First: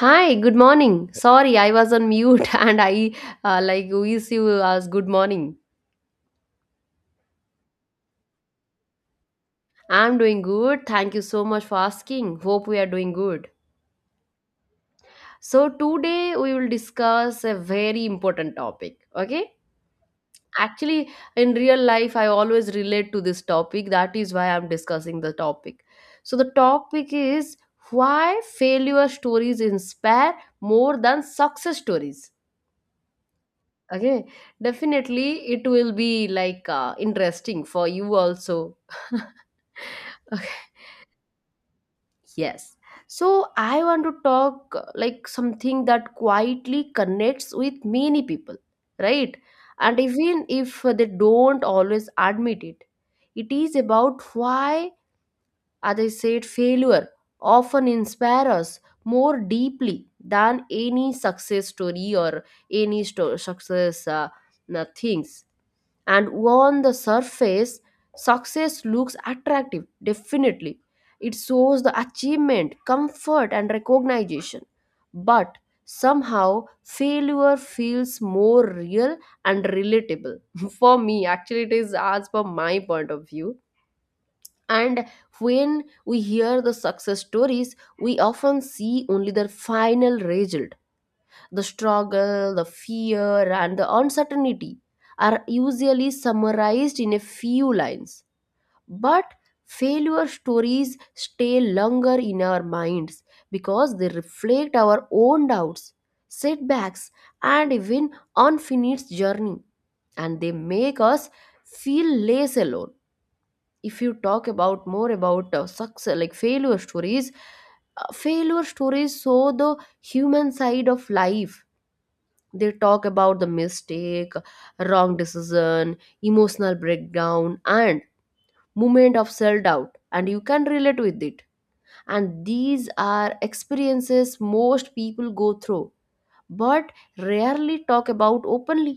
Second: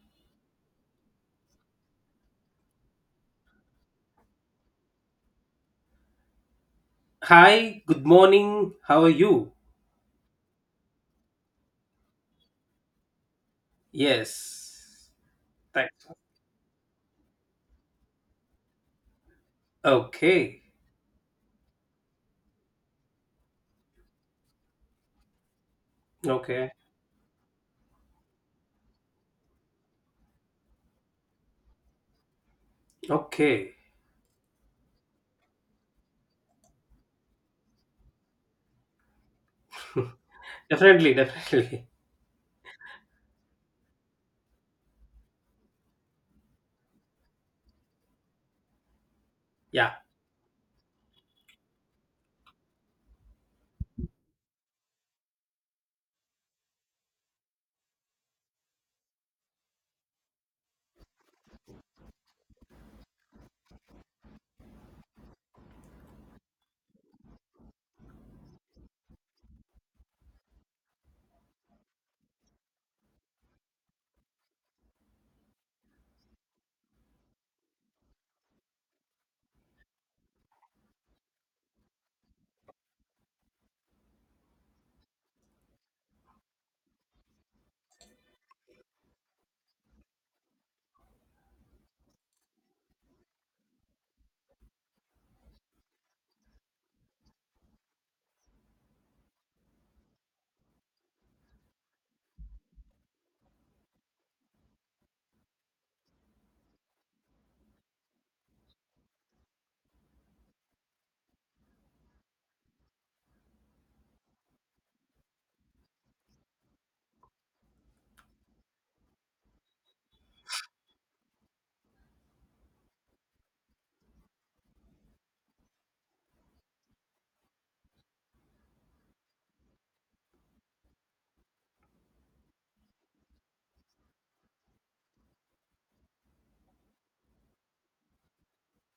Hi, good morning. Sorry, I was on mute and I like wish you as good morning. Hi, good morning. How are you? I'm doing good. Thank you so much for asking. Hope we are doing good. Yes. So Thanks. today we will discuss a very important topic. Okay? Okay. Actually, in real life, I always relate to this topic. That is why I'm discussing the topic. So the Okay. topic is why failure stories inspire more than success stories. Okay. Okay, definitely it will be like interesting for you also. Okay. Definitely, definitely. Yes. So I want to talk like something that quietly connects with many people, right? Yeah. And even if they don't always admit it, it is about why, as I said, failure often inspires us more deeply than any success story or any success things. And on the surface, success looks attractive, definitely. It shows the achievement, comfort, and recognition. But somehow failure feels more real and relatable, for me actually. It is as per my point of view. And when we hear the success stories, we often see only the final result. The struggle, the fear, and the uncertainty are usually summarized in a few lines. But failure stories stay longer in our minds because they reflect our own doubts, setbacks, and even unfinished journey. And they make us feel less alone. If you talk about more about success, like failure stories show the human side of life. They talk about the mistake, wrong decision, emotional breakdown, and moment of self-doubt, and you can relate with it. And these are experiences most people go through but rarely talk about openly.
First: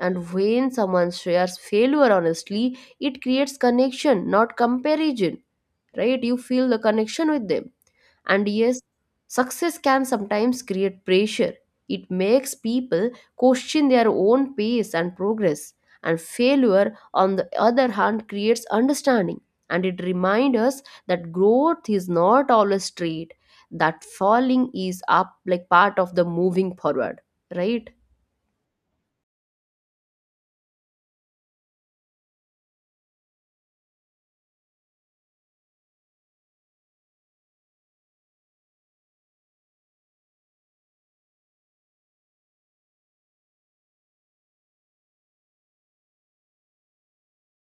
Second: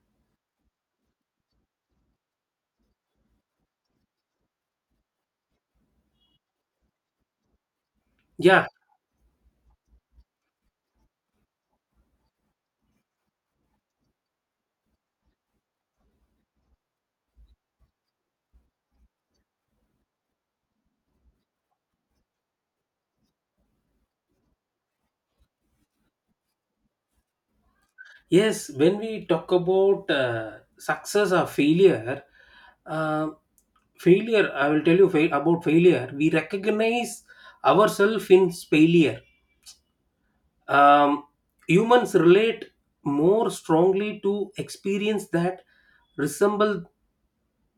And when someone shares failure honestly, it creates connection, not comparison, right? You feel the connection with them. And Yeah. yes, success can sometimes create pressure. It makes people question their own pace and progress. And failure, on the other hand, creates understanding. And it reminds us that growth is not always straight, that falling is up like part of the moving forward, right? Yes, when we talk about success or failure, uh, failure, I will tell you about failure. We recognize ourselves in failure. Um, Humans relate more strongly to experience that resemble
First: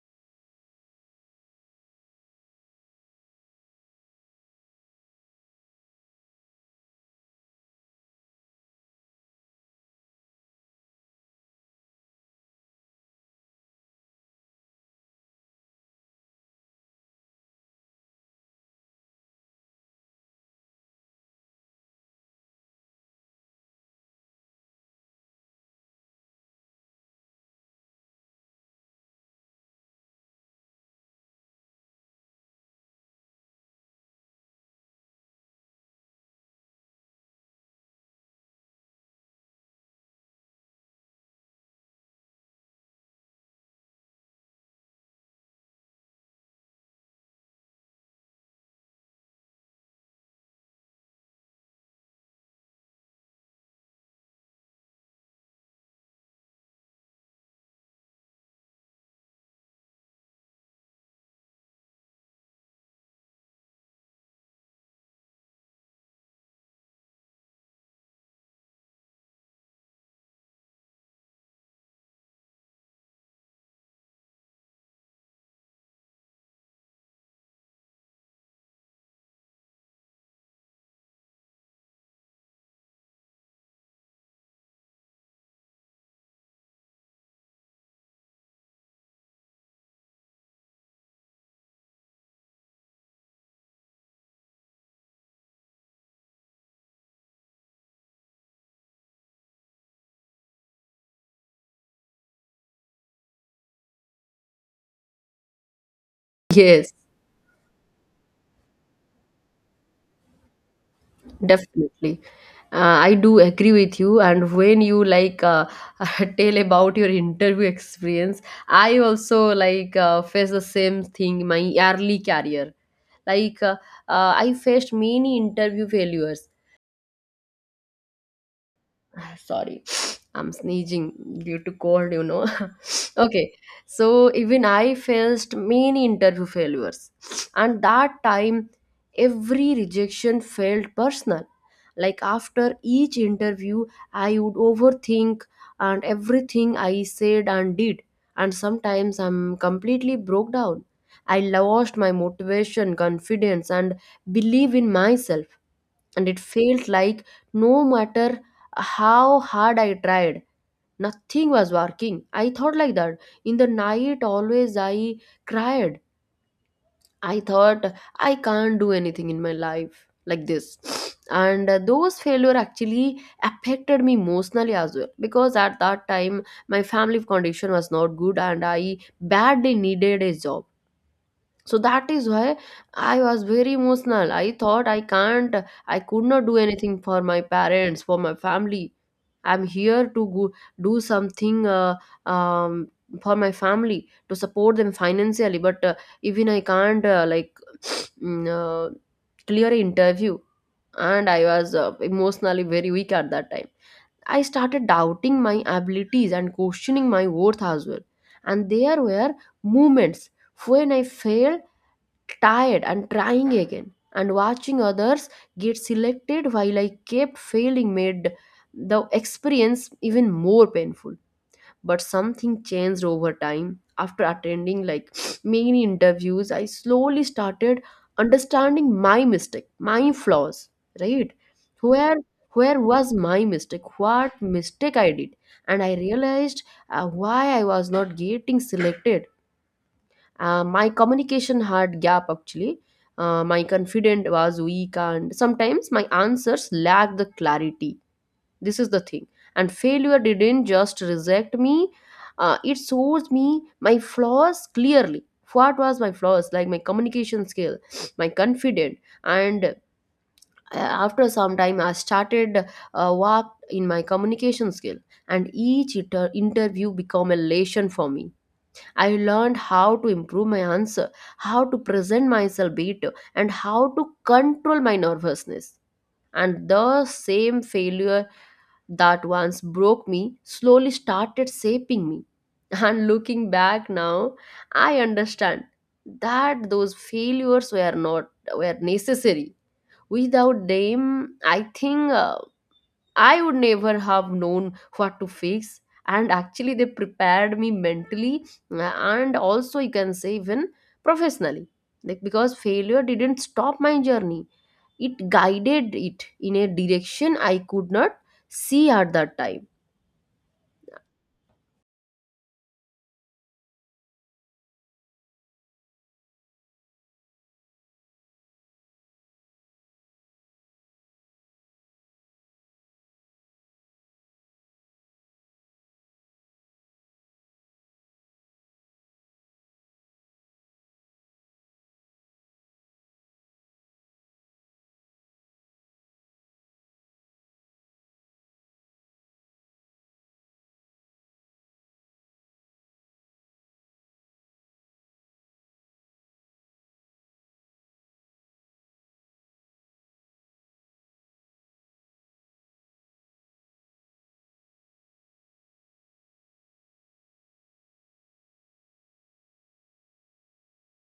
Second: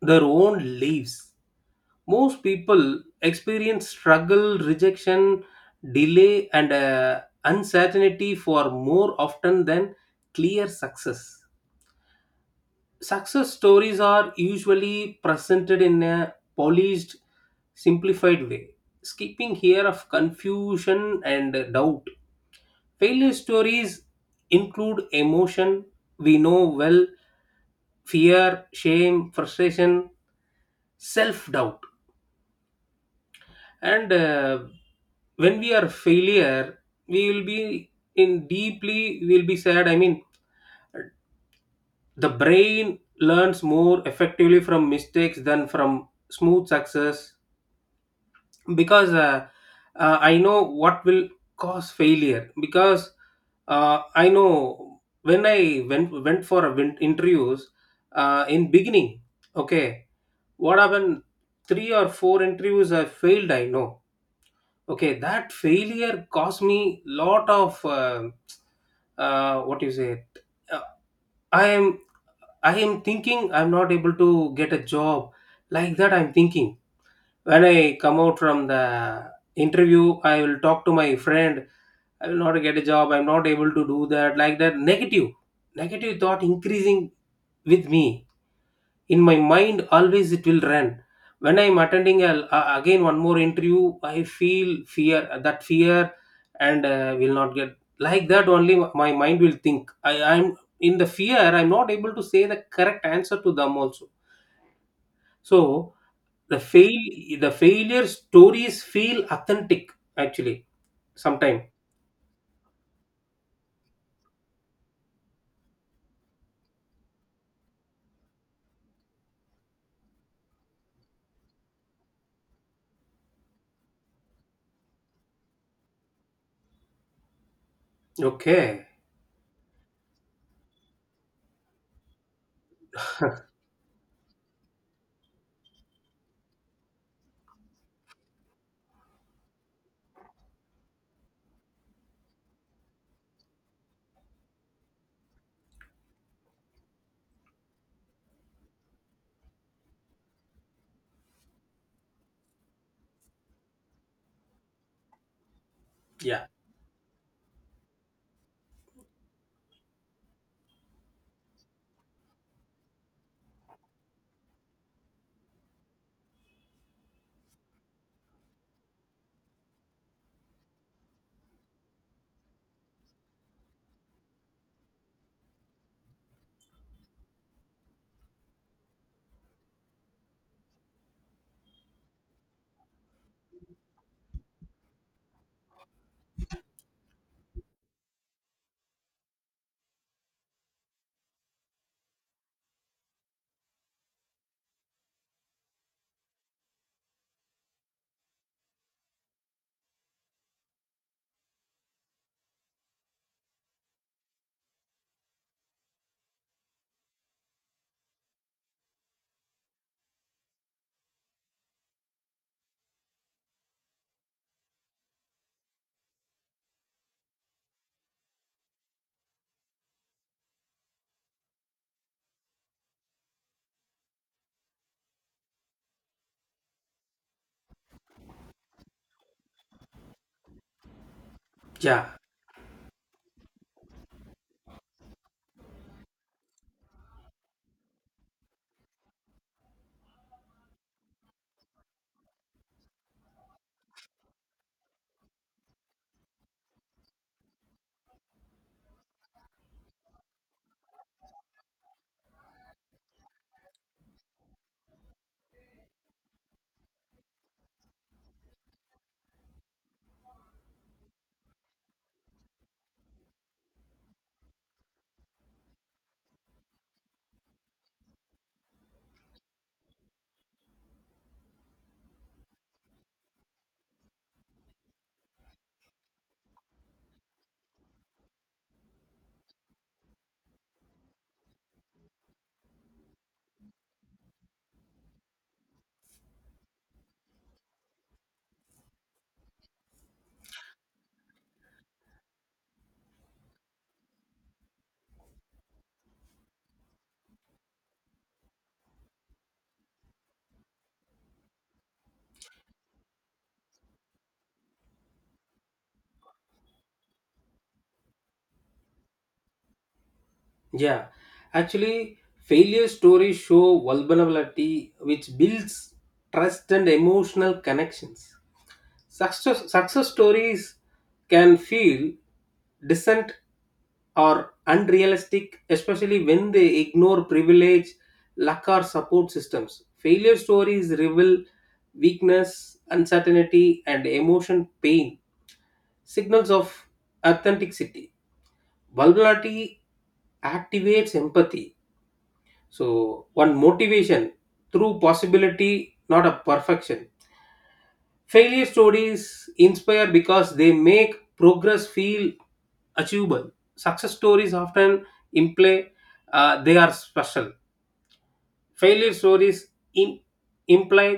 their own lives. Most people experience struggle, rejection, delay and uncertainty for more often than clear success. Success stories are usually presented in a polished, simplified way, skipping here of confusion and doubt. Failure stories include emotion we know well: fear, shame, frustration, self doubt. And When we are failure, we will be in deeply, we will be sad. I mean, the brain learns more effectively from mistakes than from smooth success, because I know what will cause failure. Because I know when I went for a interviews in beginning. Okay, what happened? Three or four interviews I failed, I know. Okay, that failure cost me lot of what you say, uh, I am, I am thinking I'm not able to get a job, like that I'm thinking. When I come out from the interview, I will talk to my friend, I will not get a job, I'm not able to do that, like that negative thought increasing with me, in my mind always it will run. When I'm attending again one more interview, I feel fear, that fear, and will not get, like that only my mind will think I'm in the fear, I'm not able to say the correct answer to them also. So the Yes. fail the failure stories feel authentic actually, sometime. Definitely. I do agree with you. And when you like tell about your interview experience, I also like face the same thing in my early career. Like, I faced many interview failures. Okay. Ah, sorry, I'm sneezing due to cold. Okay, so even I faced many interview failures. And that time, every rejection felt personal. Like, after each interview I would overthink, and everything I said and did. And sometimes I'm completely broke down. I lost my motivation, confidence, and belief in myself. And it Yeah. felt like no matter how hard I tried, nothing was working. I thought like that. In the night, always I cried. I thought, I can't do anything in my life, like this. And those failure actually affected me emotionally as well, because at that time my family condition was not good and I badly needed a job. So that is why I was very emotional. I thought I could not do anything for my parents, for my family. I'm here to go, do something, um, for my family to support them financially, but even I can't, like, mm, uh, clear interview. And I was emotionally very weak at that time. I started doubting my abilities and questioning my worth as well. And there were moments when I failed, tired and trying again, and watching others get selected while I kept failing made the experience even more painful. But something changed over time. After attending, like, many interviews, I slowly started understanding my mistake, my flaws, right? Yeah. Where where was my mistake? What mistake I did? And I realized why I was not getting selected. My communication had gap actually. My confidence was weak, and sometimes my answers lacked the clarity. This is the thing. And failure didn't just reject me, it shows me my flaws clearly. What was my flaws? Like my communication skill, my confidence, and after some time, I started work in my communication skill. And each interview become a lesson for me. I learned how to improve my answer, how to present myself better, and how to control my nervousness. And the same failure that once broke me slowly started shaping me. And looking back now, I understand that those failures were necessary. Without them, I think I would never have known what to fix. And actually, they prepared me mentally, and also, you can say, even professionally. Like, because failure didn't stop my journey, it guided it in a direction I could not see at that time. Yeah, actually, failure stories show vulnerability, which builds trust and emotional connections. Success stories can feel distant or unrealistic, especially when they ignore privilege, luck, or support systems. Failure stories reveal weakness, uncertainty, and emotion pain, signals of authenticity. Vulnerability activates empathy, so one motivation through possibility, not a perfection. Failure stories inspire because they make progress feel achievable. Success stories often imply they are special. Failure stories im- imply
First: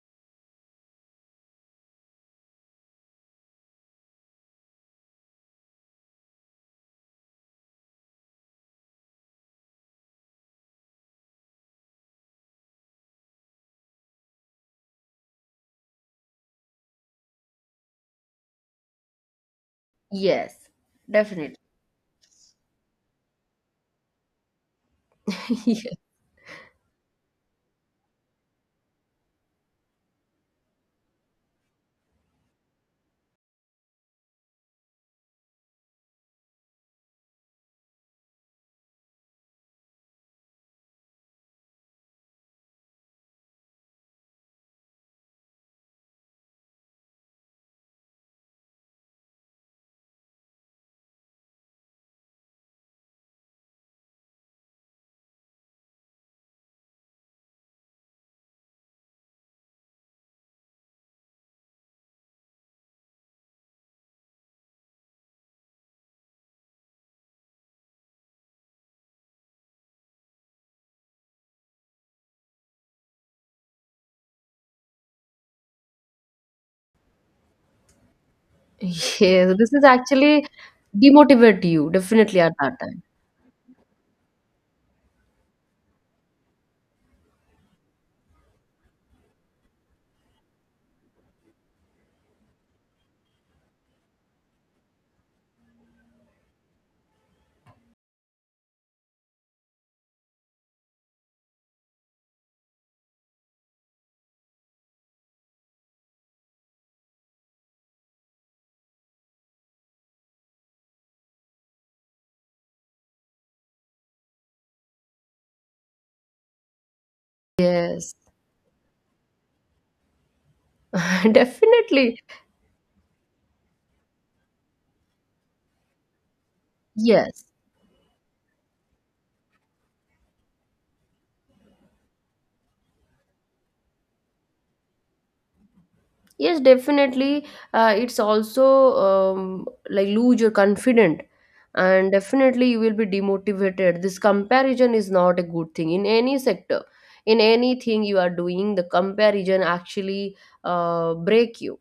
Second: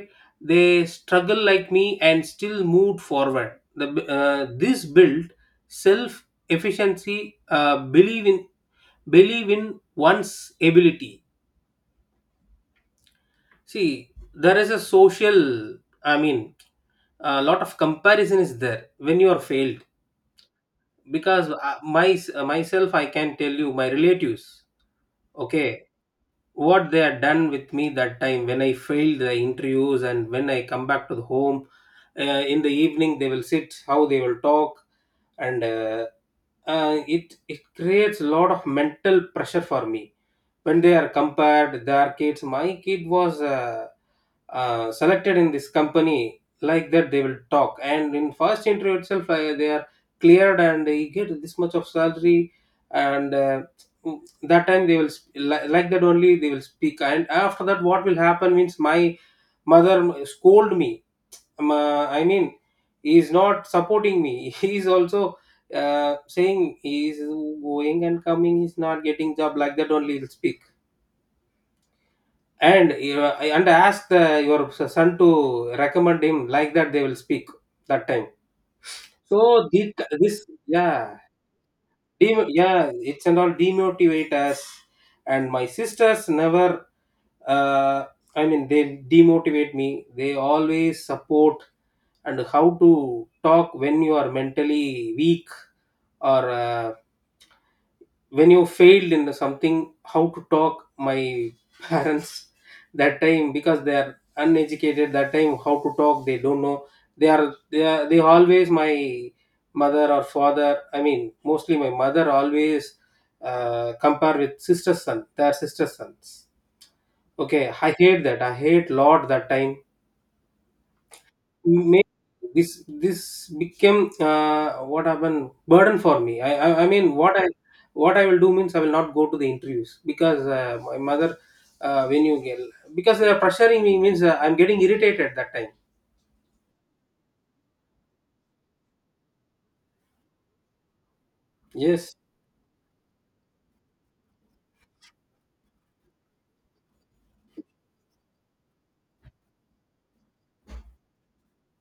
they struggle like me and still moved forward. This build self efficiency, believe in, believe in one's ability. See, there is a social, I mean, a lot of comparison is there when you are failed. Yes, Because definitely. My, myself, I can tell you, my relatives, okay, Yes. what they had done with me that time when I failed the interviews and when I come back to the home, in the evening they will sit, how they will talk, and it creates a lot of mental pressure for me when they are compared their kids, my kid was selected in this company, like that they will talk, and in first interview itself they are cleared and you get this much of salary. And that time they will like that only they will speak, and after that what will happen means my mother scold me. I mean, he is not supporting me, he is also saying he is going and coming, he's not getting job, like that only he'll speak, and you, and ask the, your son to recommend him, like that they will speak that time. Yes, So this is the, actually this. Yeah. demotivate you, definitely, at that Yeah, time. it's and all demotivate us. And my sisters never. Uh, I mean, they demotivate me. They always support, and how to talk when you are mentally weak or. When you failed in something, how to talk my parents that time, because they are uneducated that time, how to talk they don't know. They are they always my mother or father, I mean mostly my mother always compare with sister's son, their sister's sons. Okay, I Yes, hate that, I hate lot that time. May definitely. this, this became what happened burden for me. I mean what Yes. I, what I will do means I will not go to the interviews because my mother, when you get, because they are pressuring me means I'm getting irritated that time. Yes, definitely. It's also like lose your confidence, and Yes. definitely you will be demotivated. This comparison is not a good thing in any sector, in anything you are doing. The comparison actually break you.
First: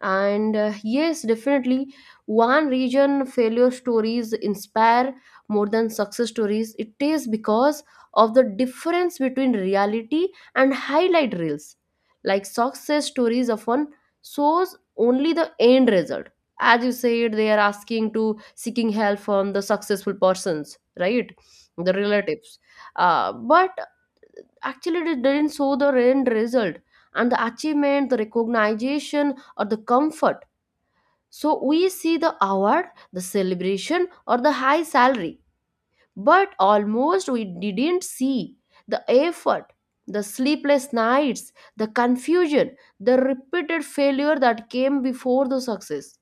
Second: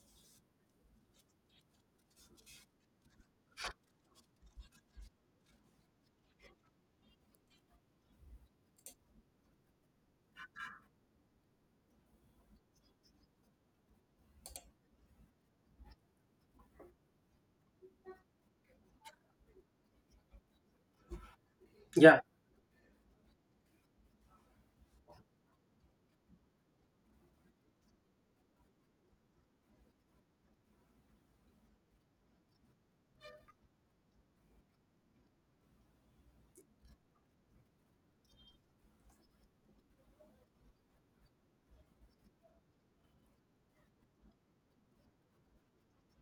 And yes, definitely, one region failure stories inspire more than success stories. It is because of the difference between reality and highlight reels. Like, success stories often shows only the end result, as you said. They are asking to seeking help from the successful persons, right? The Yeah. relatives. But actually, it didn't show the end result and the achievement, the recognition, or the comfort. So we see the award, the celebration, or the high salary, but almost we didn't see the effort, the sleepless nights, the confusion, the repeated failure that came before the success.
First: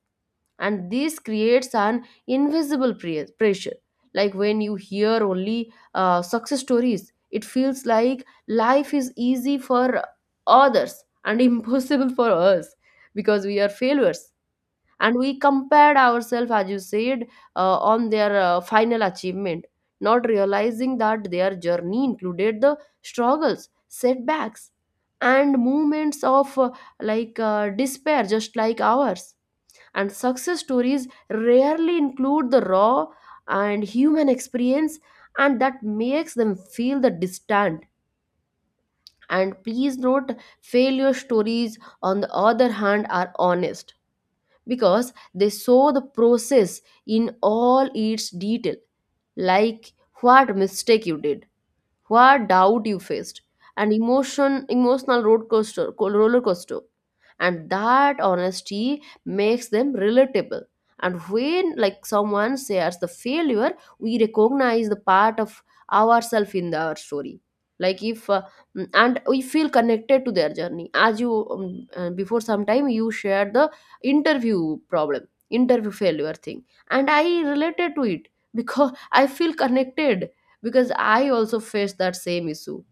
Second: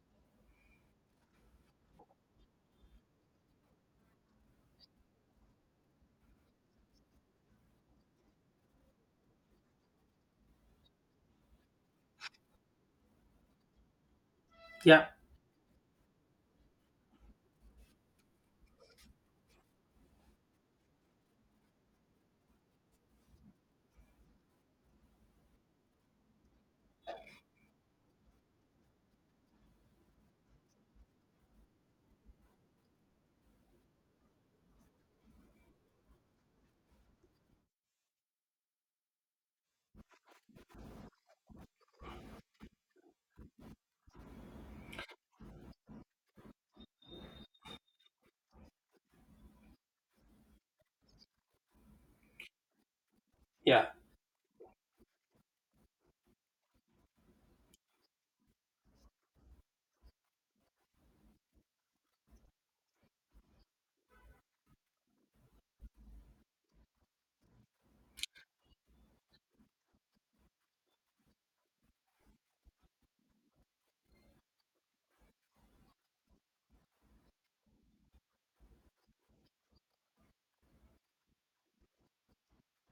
And this creates an invisible pressure. Like, when you hear only success stories, it feels like life is easy for others, and impossible for us, because we are failures. Yeah. And we compared ourselves, as you said, on their final achievement, not realizing that their journey included the struggles, setbacks, and moments of like despair, just like ours. And success stories rarely include the raw and human experience, and that makes them feel the distant. And please note, failure stories, on the other hand, are honest, because they saw the process in all its detail. Like, what mistake you did, what doubt you faced, Yeah. an emotion, emotional road coaster, roller coaster, and that honesty makes them relatable. And when, like, someone shares the failure, we recognize the part of ourselves in our story. Like if and we feel connected to their journey. As you before some time, you shared the interview problem, interview failure thing, and I related to it because I feel connected, because I also faced that same issue,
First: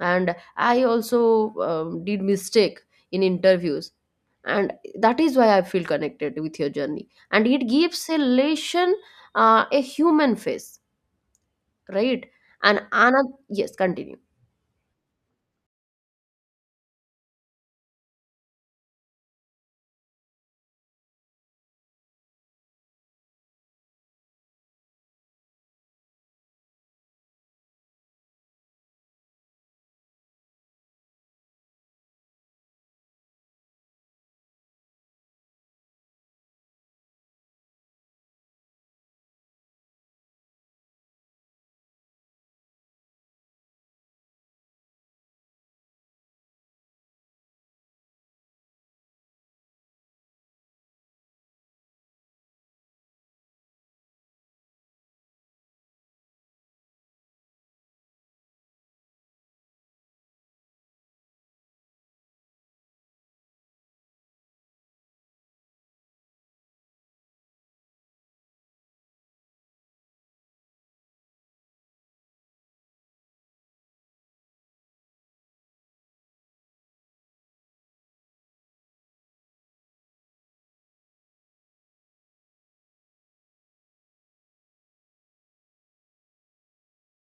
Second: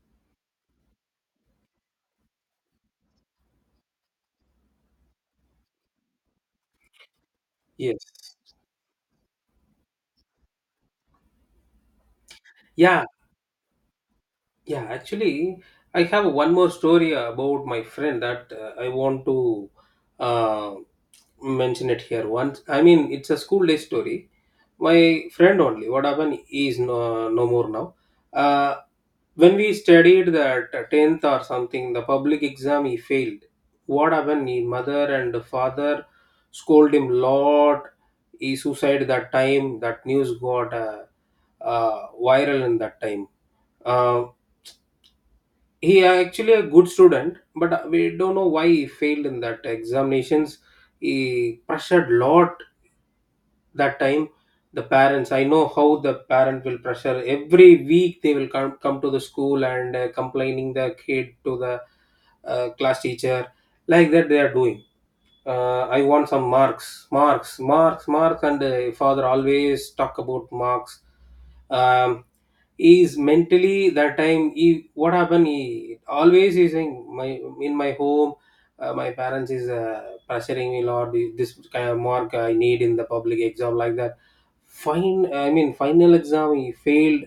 and I also did mistake in interviews, and that is why I feel connected with your journey, and it gives a Yes. relation, a human face, right? And Yeah. another. Yes, continue. Yeah, actually, I have one more story about my friend that I want to. Uh, Mention it here once. I mean, it's a school day story. My friend only. What happened? He is no, no more now. Uh, when we studied that tenth or something, the public exam he failed. What happened? His mother and father scold him lot. He suicide that time. That news got viral in that time. Uh, he actually a good student, but we don't know why he failed in that examinations. He pressured lot that time, the parents. I know how the parent will pressure. Every week they will come to the school and complaining the kid to the class teacher, like that they are doing. I want some marks, and father always talk about marks. Um, is mentally that time he what happened, he always is saying my, in my home my parents is pressuring me lord, this kind of mark I need in the public exam, like that. Fine, I mean final exam he failed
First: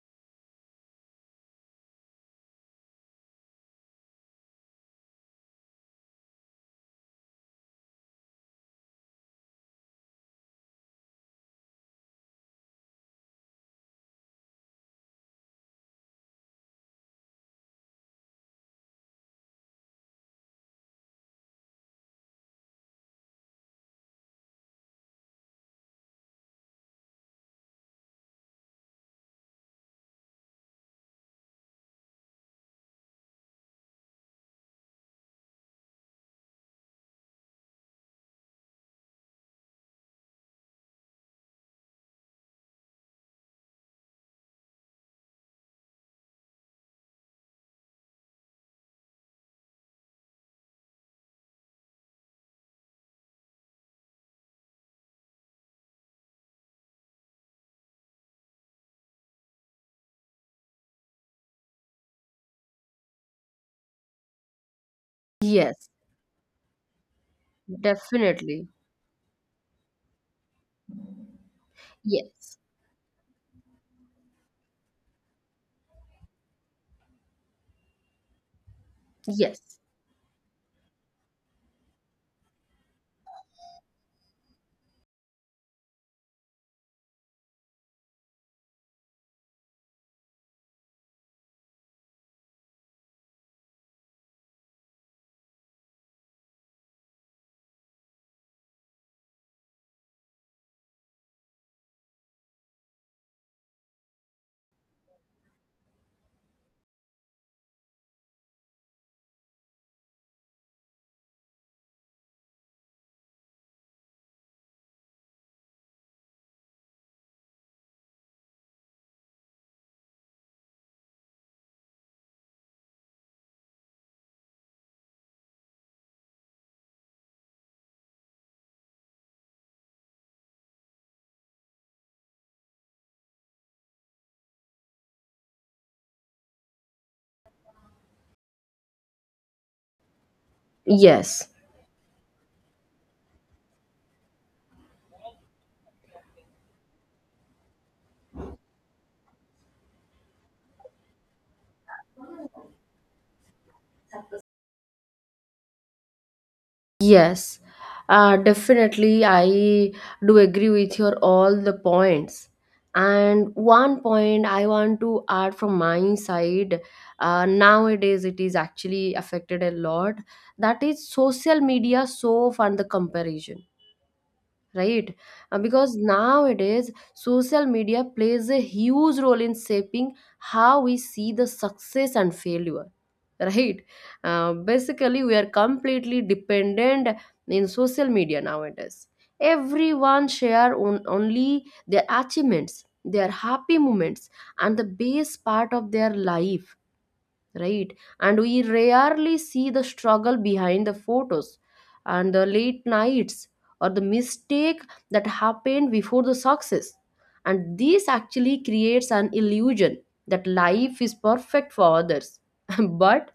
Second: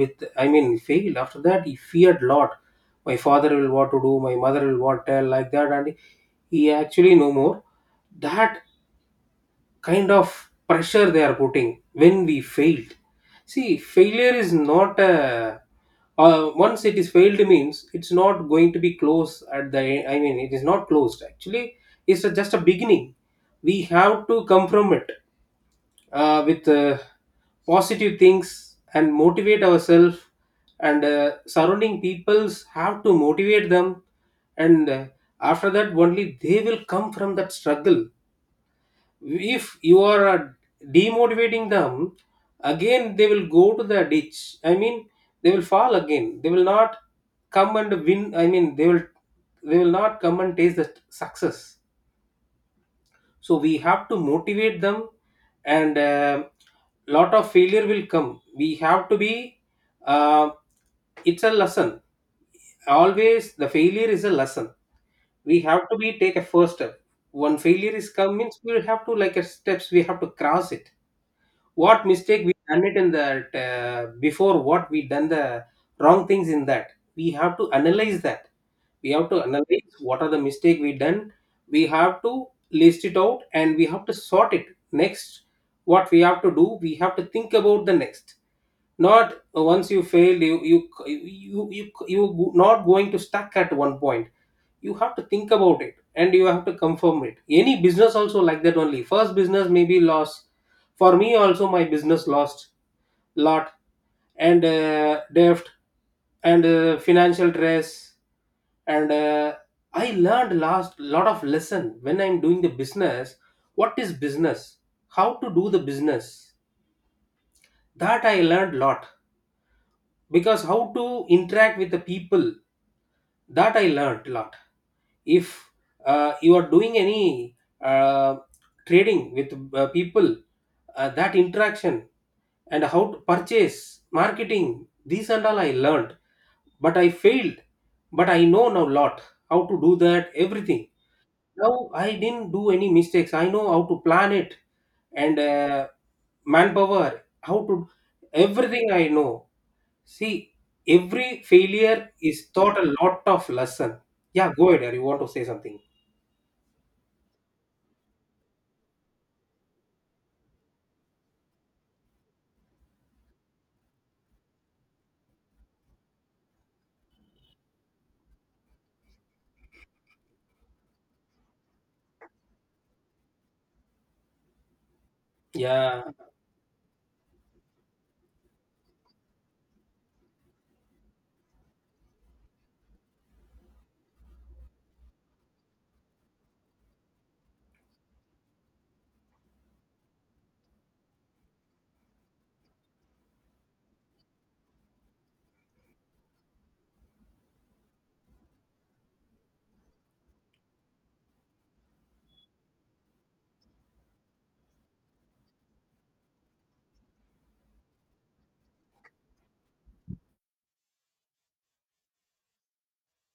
with, I mean failed. After that he feared lot, my father will what to do, my mother will what tell, like that, and he actually no more. That kind of pressure they are putting when we failed. See, failure is not a, once it is failed means it's not going to be closed at the end. I mean, it is not closed actually. It's a, just a beginning. We have to come from it with positive things and motivate ourselves, and surrounding peoples have to motivate them, and after that only they will come from that struggle. If you are demotivating them, again they will go to the ditch. I mean, they will fall again, they will not come and win. I mean, they will not come and taste the success. So we have to motivate them, and lot of failure will come, we have to be uh, it's a lesson. Always the failure is a lesson. We Yes, have to be take a first step. One failure is come means definitely. we have to, like a steps we have to cross it. What mistake we Yes. done it in that, before what we done the wrong things in that, we have to analyze that. We have to Yes. analyze what are the mistake we done. We have to list it out and we have to sort it next. What we have to do, we have to think about the next. Not once you failed, you not going to stuck at one point. You have to think about it and you have to confirm it. Any business also like that only, first business maybe be loss. For me also, my business lost lot, and debt and financial stress, and I learned last lot of lesson when I'm doing the business. What is business, how to do the business, that I learned lot. Because how to interact with the people, that I learned a lot. If you are doing any uh, trading with people, that interaction, and how to purchase marketing these and all I learned. But I failed, but I know now lot how to do that everything. Yes. Now I didn't do any mistakes, I know how to plan it, and manpower, how to, everything I know. See, every failure is taught a lot of lesson. Yeah, go ahead. You want to say something? Yes, definitely. I do agree with your all the points. And one point I want to add from my side. Nowadays it is actually affected a lot. That is social media, so and the comparison, right? Because Yeah, nowadays social media plays a huge role in shaping how we see the success and failure, right? Basically we are completely dependent in social media nowadays. Everyone share on, only their achievements, their happy moments, and the best part of their life, right? And we rarely see the struggle behind the photos and the late nights, or the mistake that happened before the success. And this actually creates an illusion that life is perfect for others, but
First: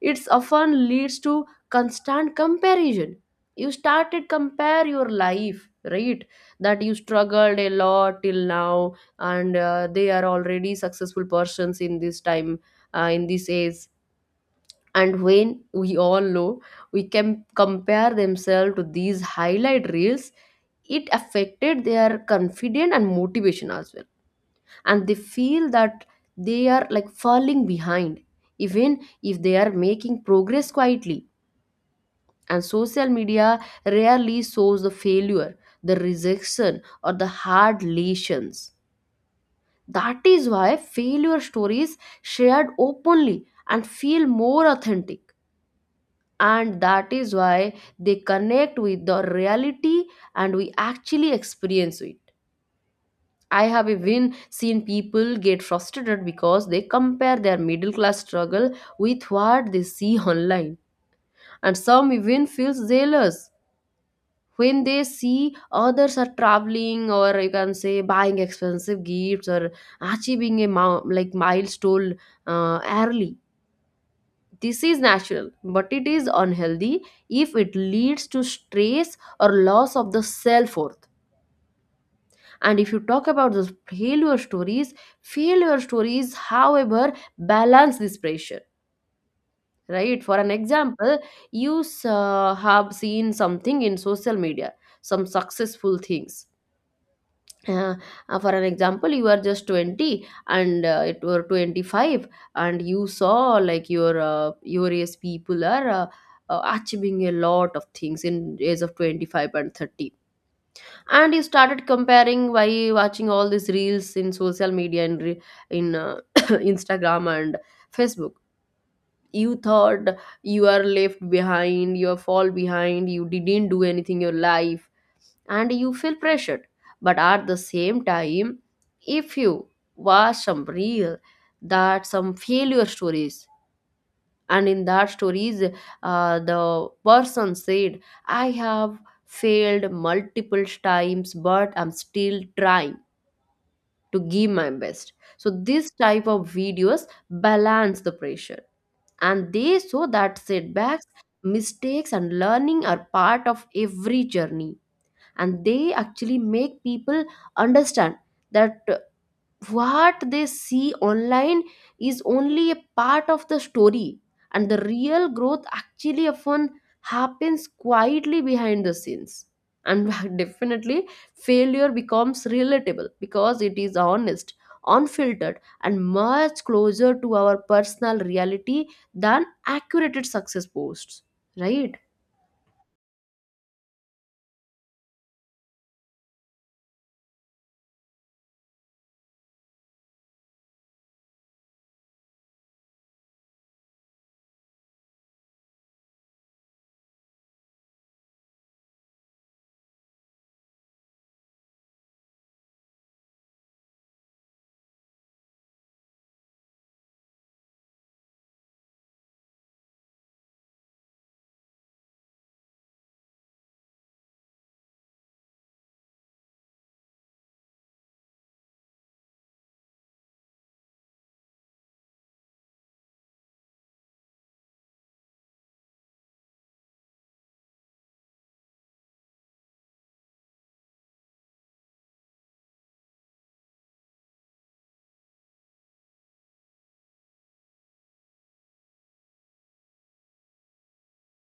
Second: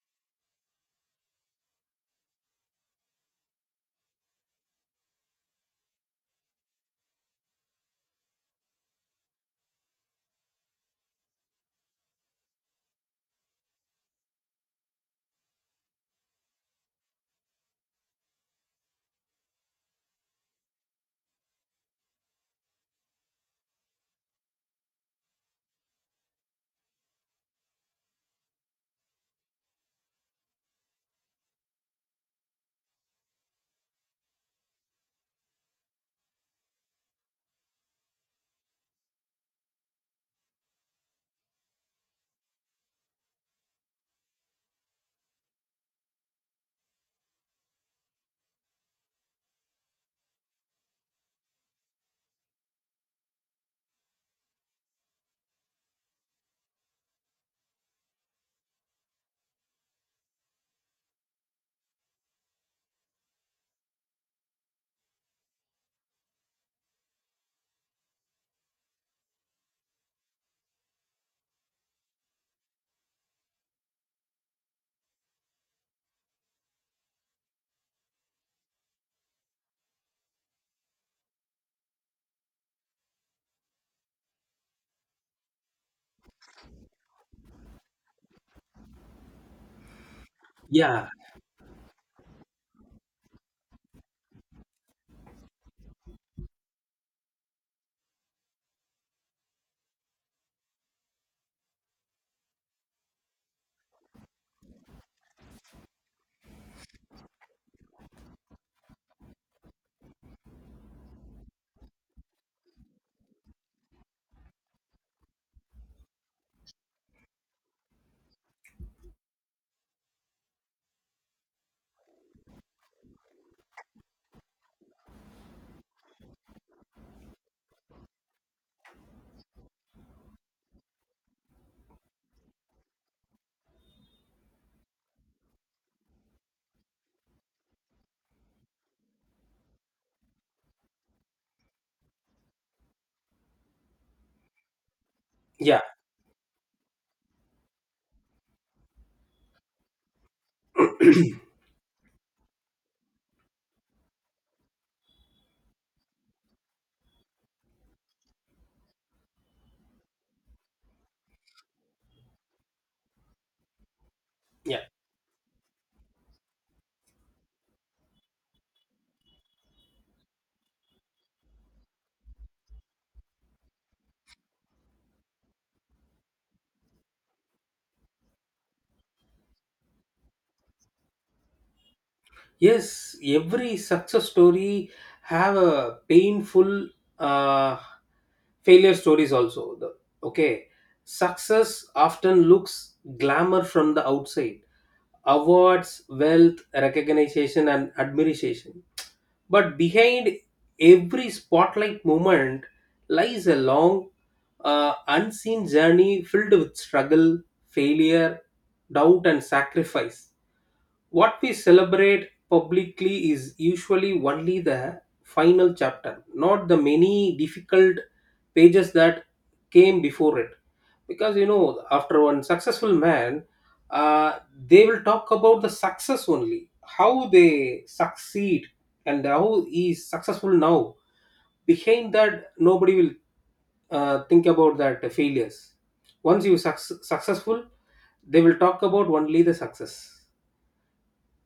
it's often leads to constant comparison. You started compare your life, right? That you struggled a lot till now, and they are already successful persons in this time, in this age. And when we all know, we can compare themselves to these highlight reels. It affected their confidence and motivation as well, and they feel that they are like falling behind even if they are making progress quietly. And social media rarely shows the failure, the rejection, or the hard lessons. That is why failure stories shared openly and feel more authentic. And that is why they connect with the reality, and we actually experience it. I have even seen people get frustrated because they compare their middle class struggle with what they see online. And some even feel jealous when they see others are traveling or you can say buying expensive gifts or achieving a like milestone early. This is natural, but it is unhealthy if it leads to stress or loss of the self worth. And if you talk about the failure stories, however, balance this pressure, right? For an yeah, example, you have seen something in social media, some successful things, uh, for an example you are just 20 and it were 25, and you saw like your age people are achieving a lot of things in age of 25 and 30. And you started comparing by watching all these reels in social media and in Instagram and Facebook. You thought you are left behind, you fall behind, you didn't do anything in your life, and you feel pressured. But at the same time, if you watch some real that some failure stories, and in that stories, the person said, "I have failed multiple times, but I'm still trying to give my best." So yeah, this type of videos balance the pressure, and they show that setbacks, mistakes, and learning are part of every journey, and they actually make people understand that what they see online is only a part of the story, and the yeah. real growth actually often happens quietly behind the scenes. And definitely failure becomes relatable because it is honest, unfiltered, and much closer to our personal reality than accurate success posts, right? Yes, every success story have a painful uh, failure stories also. Okay, success often looks glamour from the outside: awards, wealth, recognition, and admiration. But behind every spotlight moment lies a long, unseen journey filled with struggle, failure, doubt, and sacrifice. What we celebrate publicly is usually only the final chapter, not the many difficult pages that came before it. Because you know, after one successful man, uh, they will talk about the success only, how they succeed and how he is successful now. Behind that, nobody will think about that failures. Once you successful, they will talk about only the success.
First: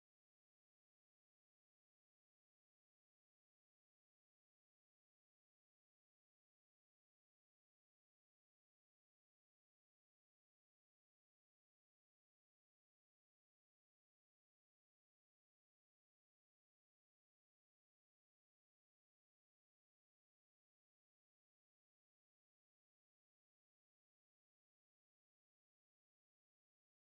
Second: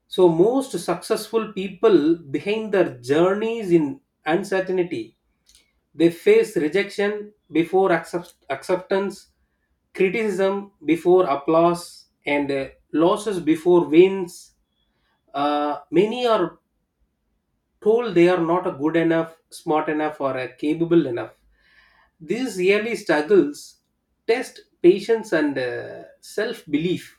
So most successful people behind their journeys in uncertainty, they face rejection before acceptance, criticism before applause, and losses before wins. Many are told they are not good enough, smart enough, or capable enough. These yearly struggles test patience and self belief.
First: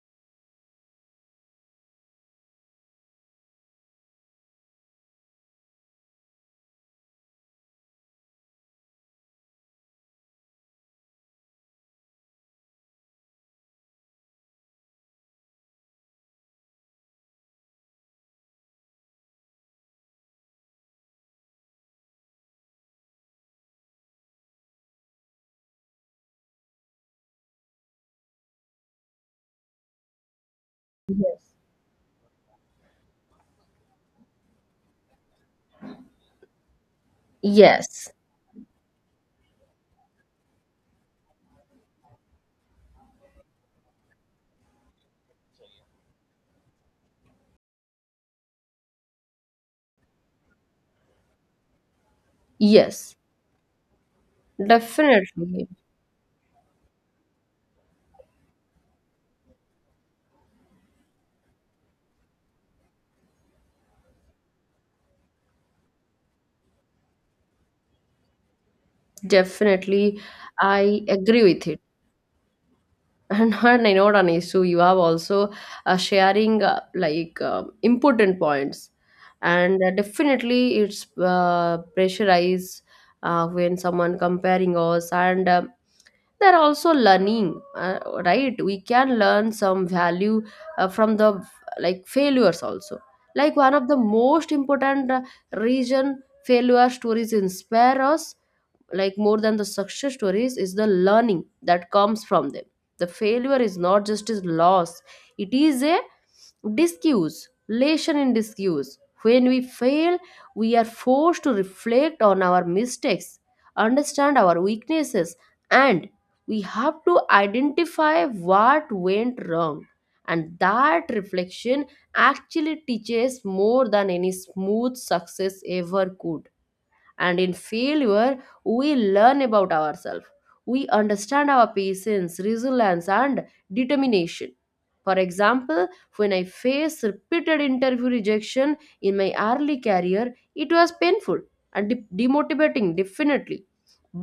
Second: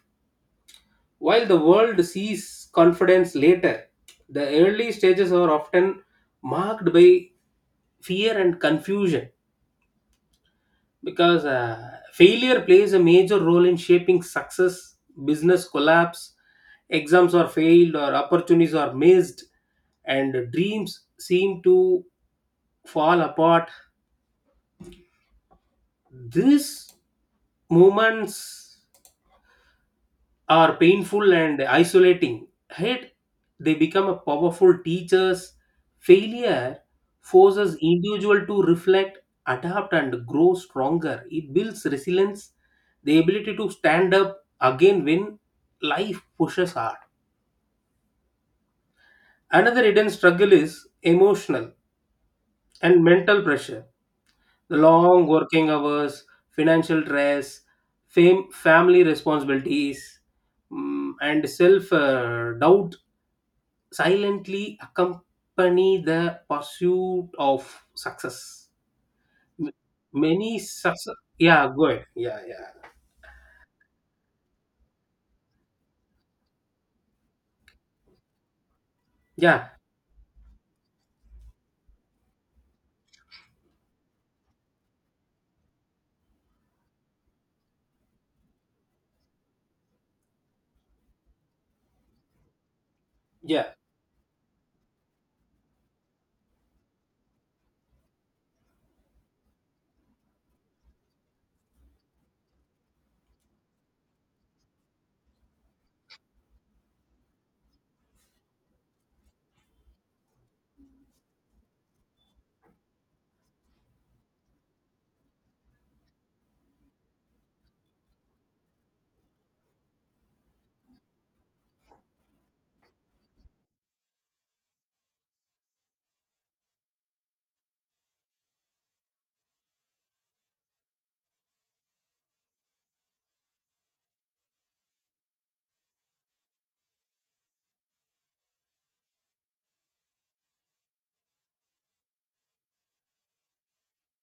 While the world sees confidence later, the early stages are often marked by fear and confusion, because failure plays a major role in shaping success. Business collapse, exams are failed, or opportunities are missed, and dreams seem to fall apart. These moments are painful and isolating. Yet they become a powerful teachers. Failure forces Yes, individual to reflect, adapt, and grow stronger. It builds resilience, the ability to stand up again when life pushes hard. Another hidden struggle is emotional and yes, mental pressure. The long definitely. working hours, financial stress, family responsibilities, and self doubt silently accompany the pursuit of success. M- Definitely, Many I success. agree with Yeah, it. go ahead. Yeah, yeah, And I know, Ranesu, you have also sharing like important points, yeah, and definitely it's pressurize when someone comparing us, and they're also learning, right? We can learn some value from the like failures also. Like yeah, one of the most important reason failure stories inspire us like more than the success stories is the learning that comes from them. The failure is not just a loss, it is a discuss lesson in discuss. When we fail, we are forced to reflect on our mistakes, understand our weaknesses, and we have to identify what went wrong, and that reflection actually teaches more than any smooth success ever could. And in failure, we learn about ourselves, we understand our patience, resilience, and determination. For example, when I faced repeated interview rejection in my early career, it was painful and demotivating, definitely.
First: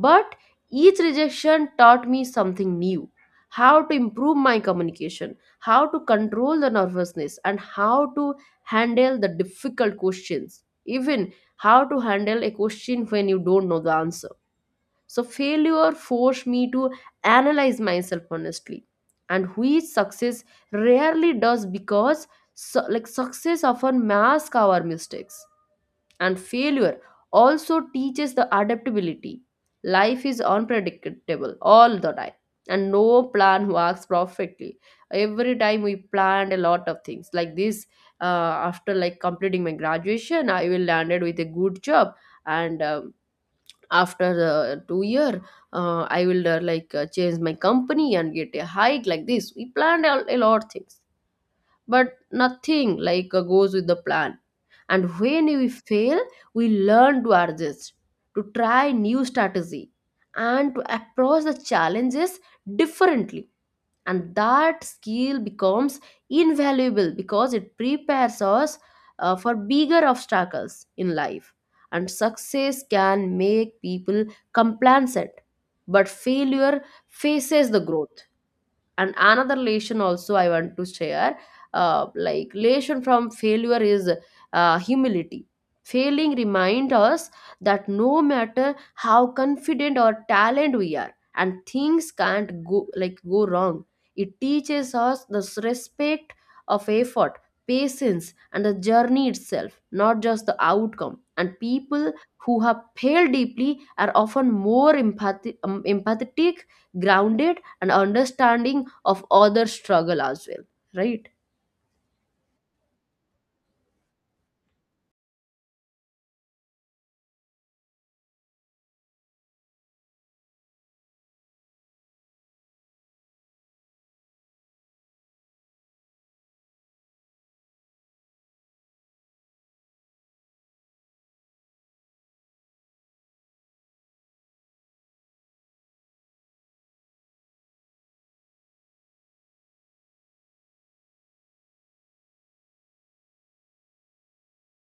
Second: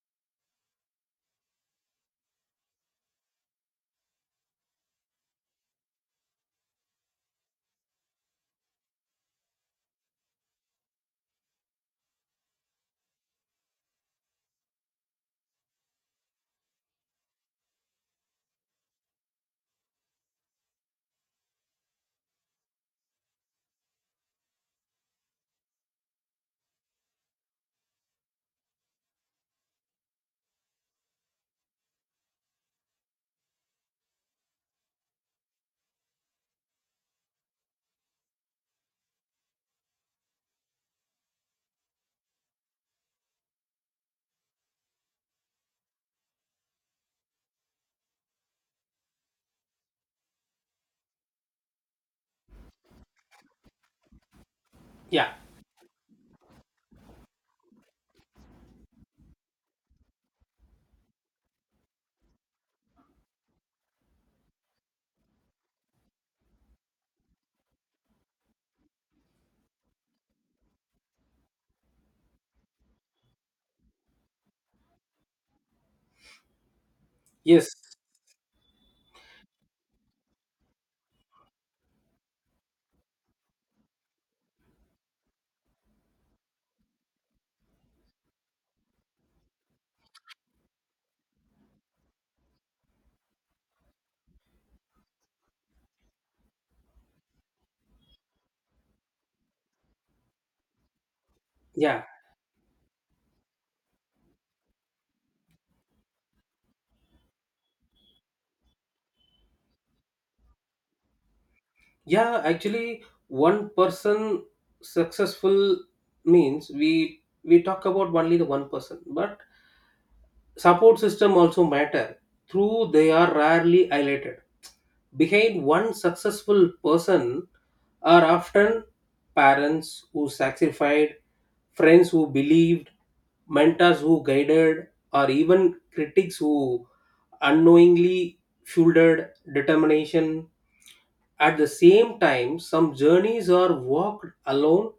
But each rejection taught me something new: how to improve my communication, how to control the nervousness, and how to handle the difficult questions, even how to handle a question when you don't know the answer. So, failure forced me to analyze myself honestly, and which success rarely does, because like success often masks our mistakes, and failure also teaches the adaptability. Life is unpredictable all the time, and no plan works perfectly. Every time we planned a lot of things like this. After like completing my graduation, I will landed with a good job, and after 2 year, I will like change my company and get a hike like this. We planned a lot things, but nothing like goes with the plan. And yeah. when we fail, we learn to adjust, to try new strategy, and to approach the challenges differently. And that skill becomes invaluable because it prepares us for bigger obstacles in life. And success can make people complacent, but failure Yes, faces the growth. And another lesson also I want to share, like lesson from failure is humility. Failing remind us that no matter how confident or talent we are, and things can't go like go wrong. It teaches us the respect of effort, patience, and the journey itself, not just the outcome, and people yeah, who have failed deeply are often more empathetic, grounded, and understanding of other struggle as well, right? yeah. Actually, one person successful means we talk about only the one person, but support system also matter. Through they are rarely highlighted. Behind one successful person are often parents who sacrificed, friends who believed, mentors who guided, or even critics who unknowingly shouldered determination. At the same time, some journeys are walked alone,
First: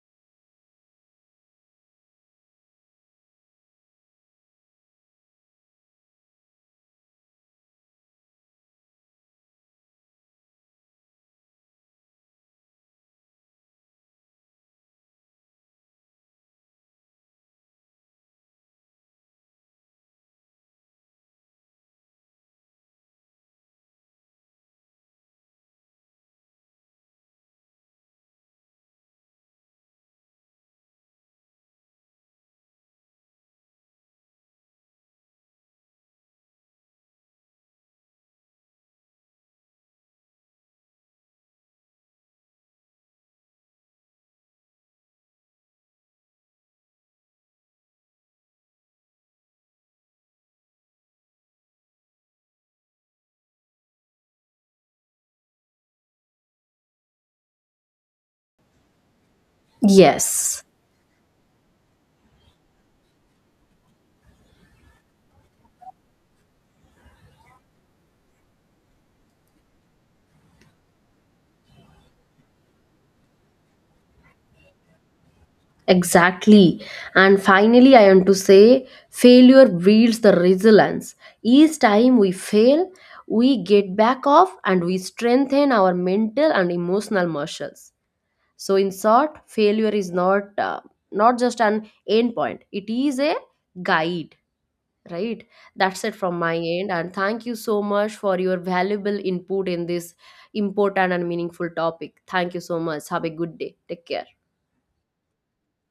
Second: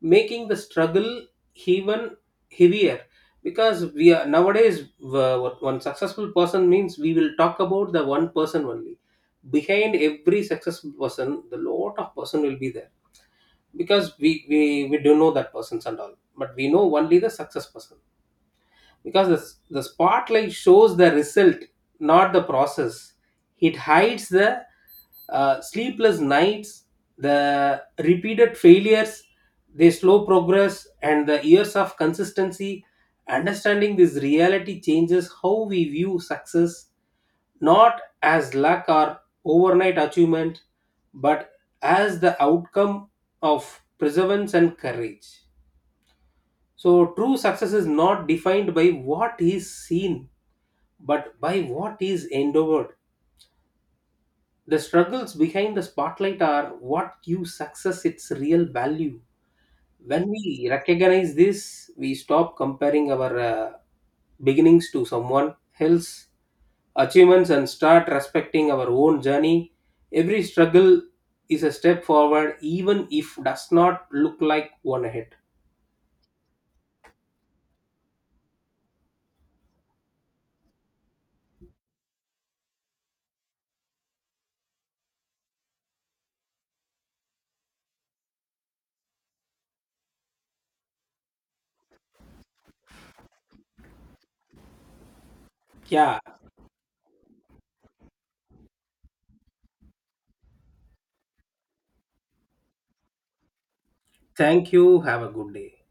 making the struggle even heavier. Because we are nowadays, what one successful person means, we will talk about the one person only. Behind every successful person, the lot of person will be there, because we do know that persons and all, but we know only the success person, because the spotlight shows the result, not the process. It hides the sleepless nights, the repeated failures, the slow progress, and the years of consistency. Understanding this reality changes how we view success, not as luck or overnight achievement, but as the outcome of perseverance and courage. So true success is not defined by what is seen, but by what is endeavored. The struggles behind the spotlight are what gives success its real value. When Yes, we recognize this, we stop comparing our beginnings to someone else's achievements and start respecting our own journey. Every struggle is a step forward, even if does not look like one ahead. exactly. And finally, I want to say failure builds the resilience. Each time we fail, we get back off and we strengthen our mental and emotional muscles. So, in short, failure is not just an end point; it is a guide. Right? That's it Yeah. from my end. And thank you so much for your valuable input in this important and meaningful topic. Thank you so much. Have a good day. Take care. Thank you. Have a good day.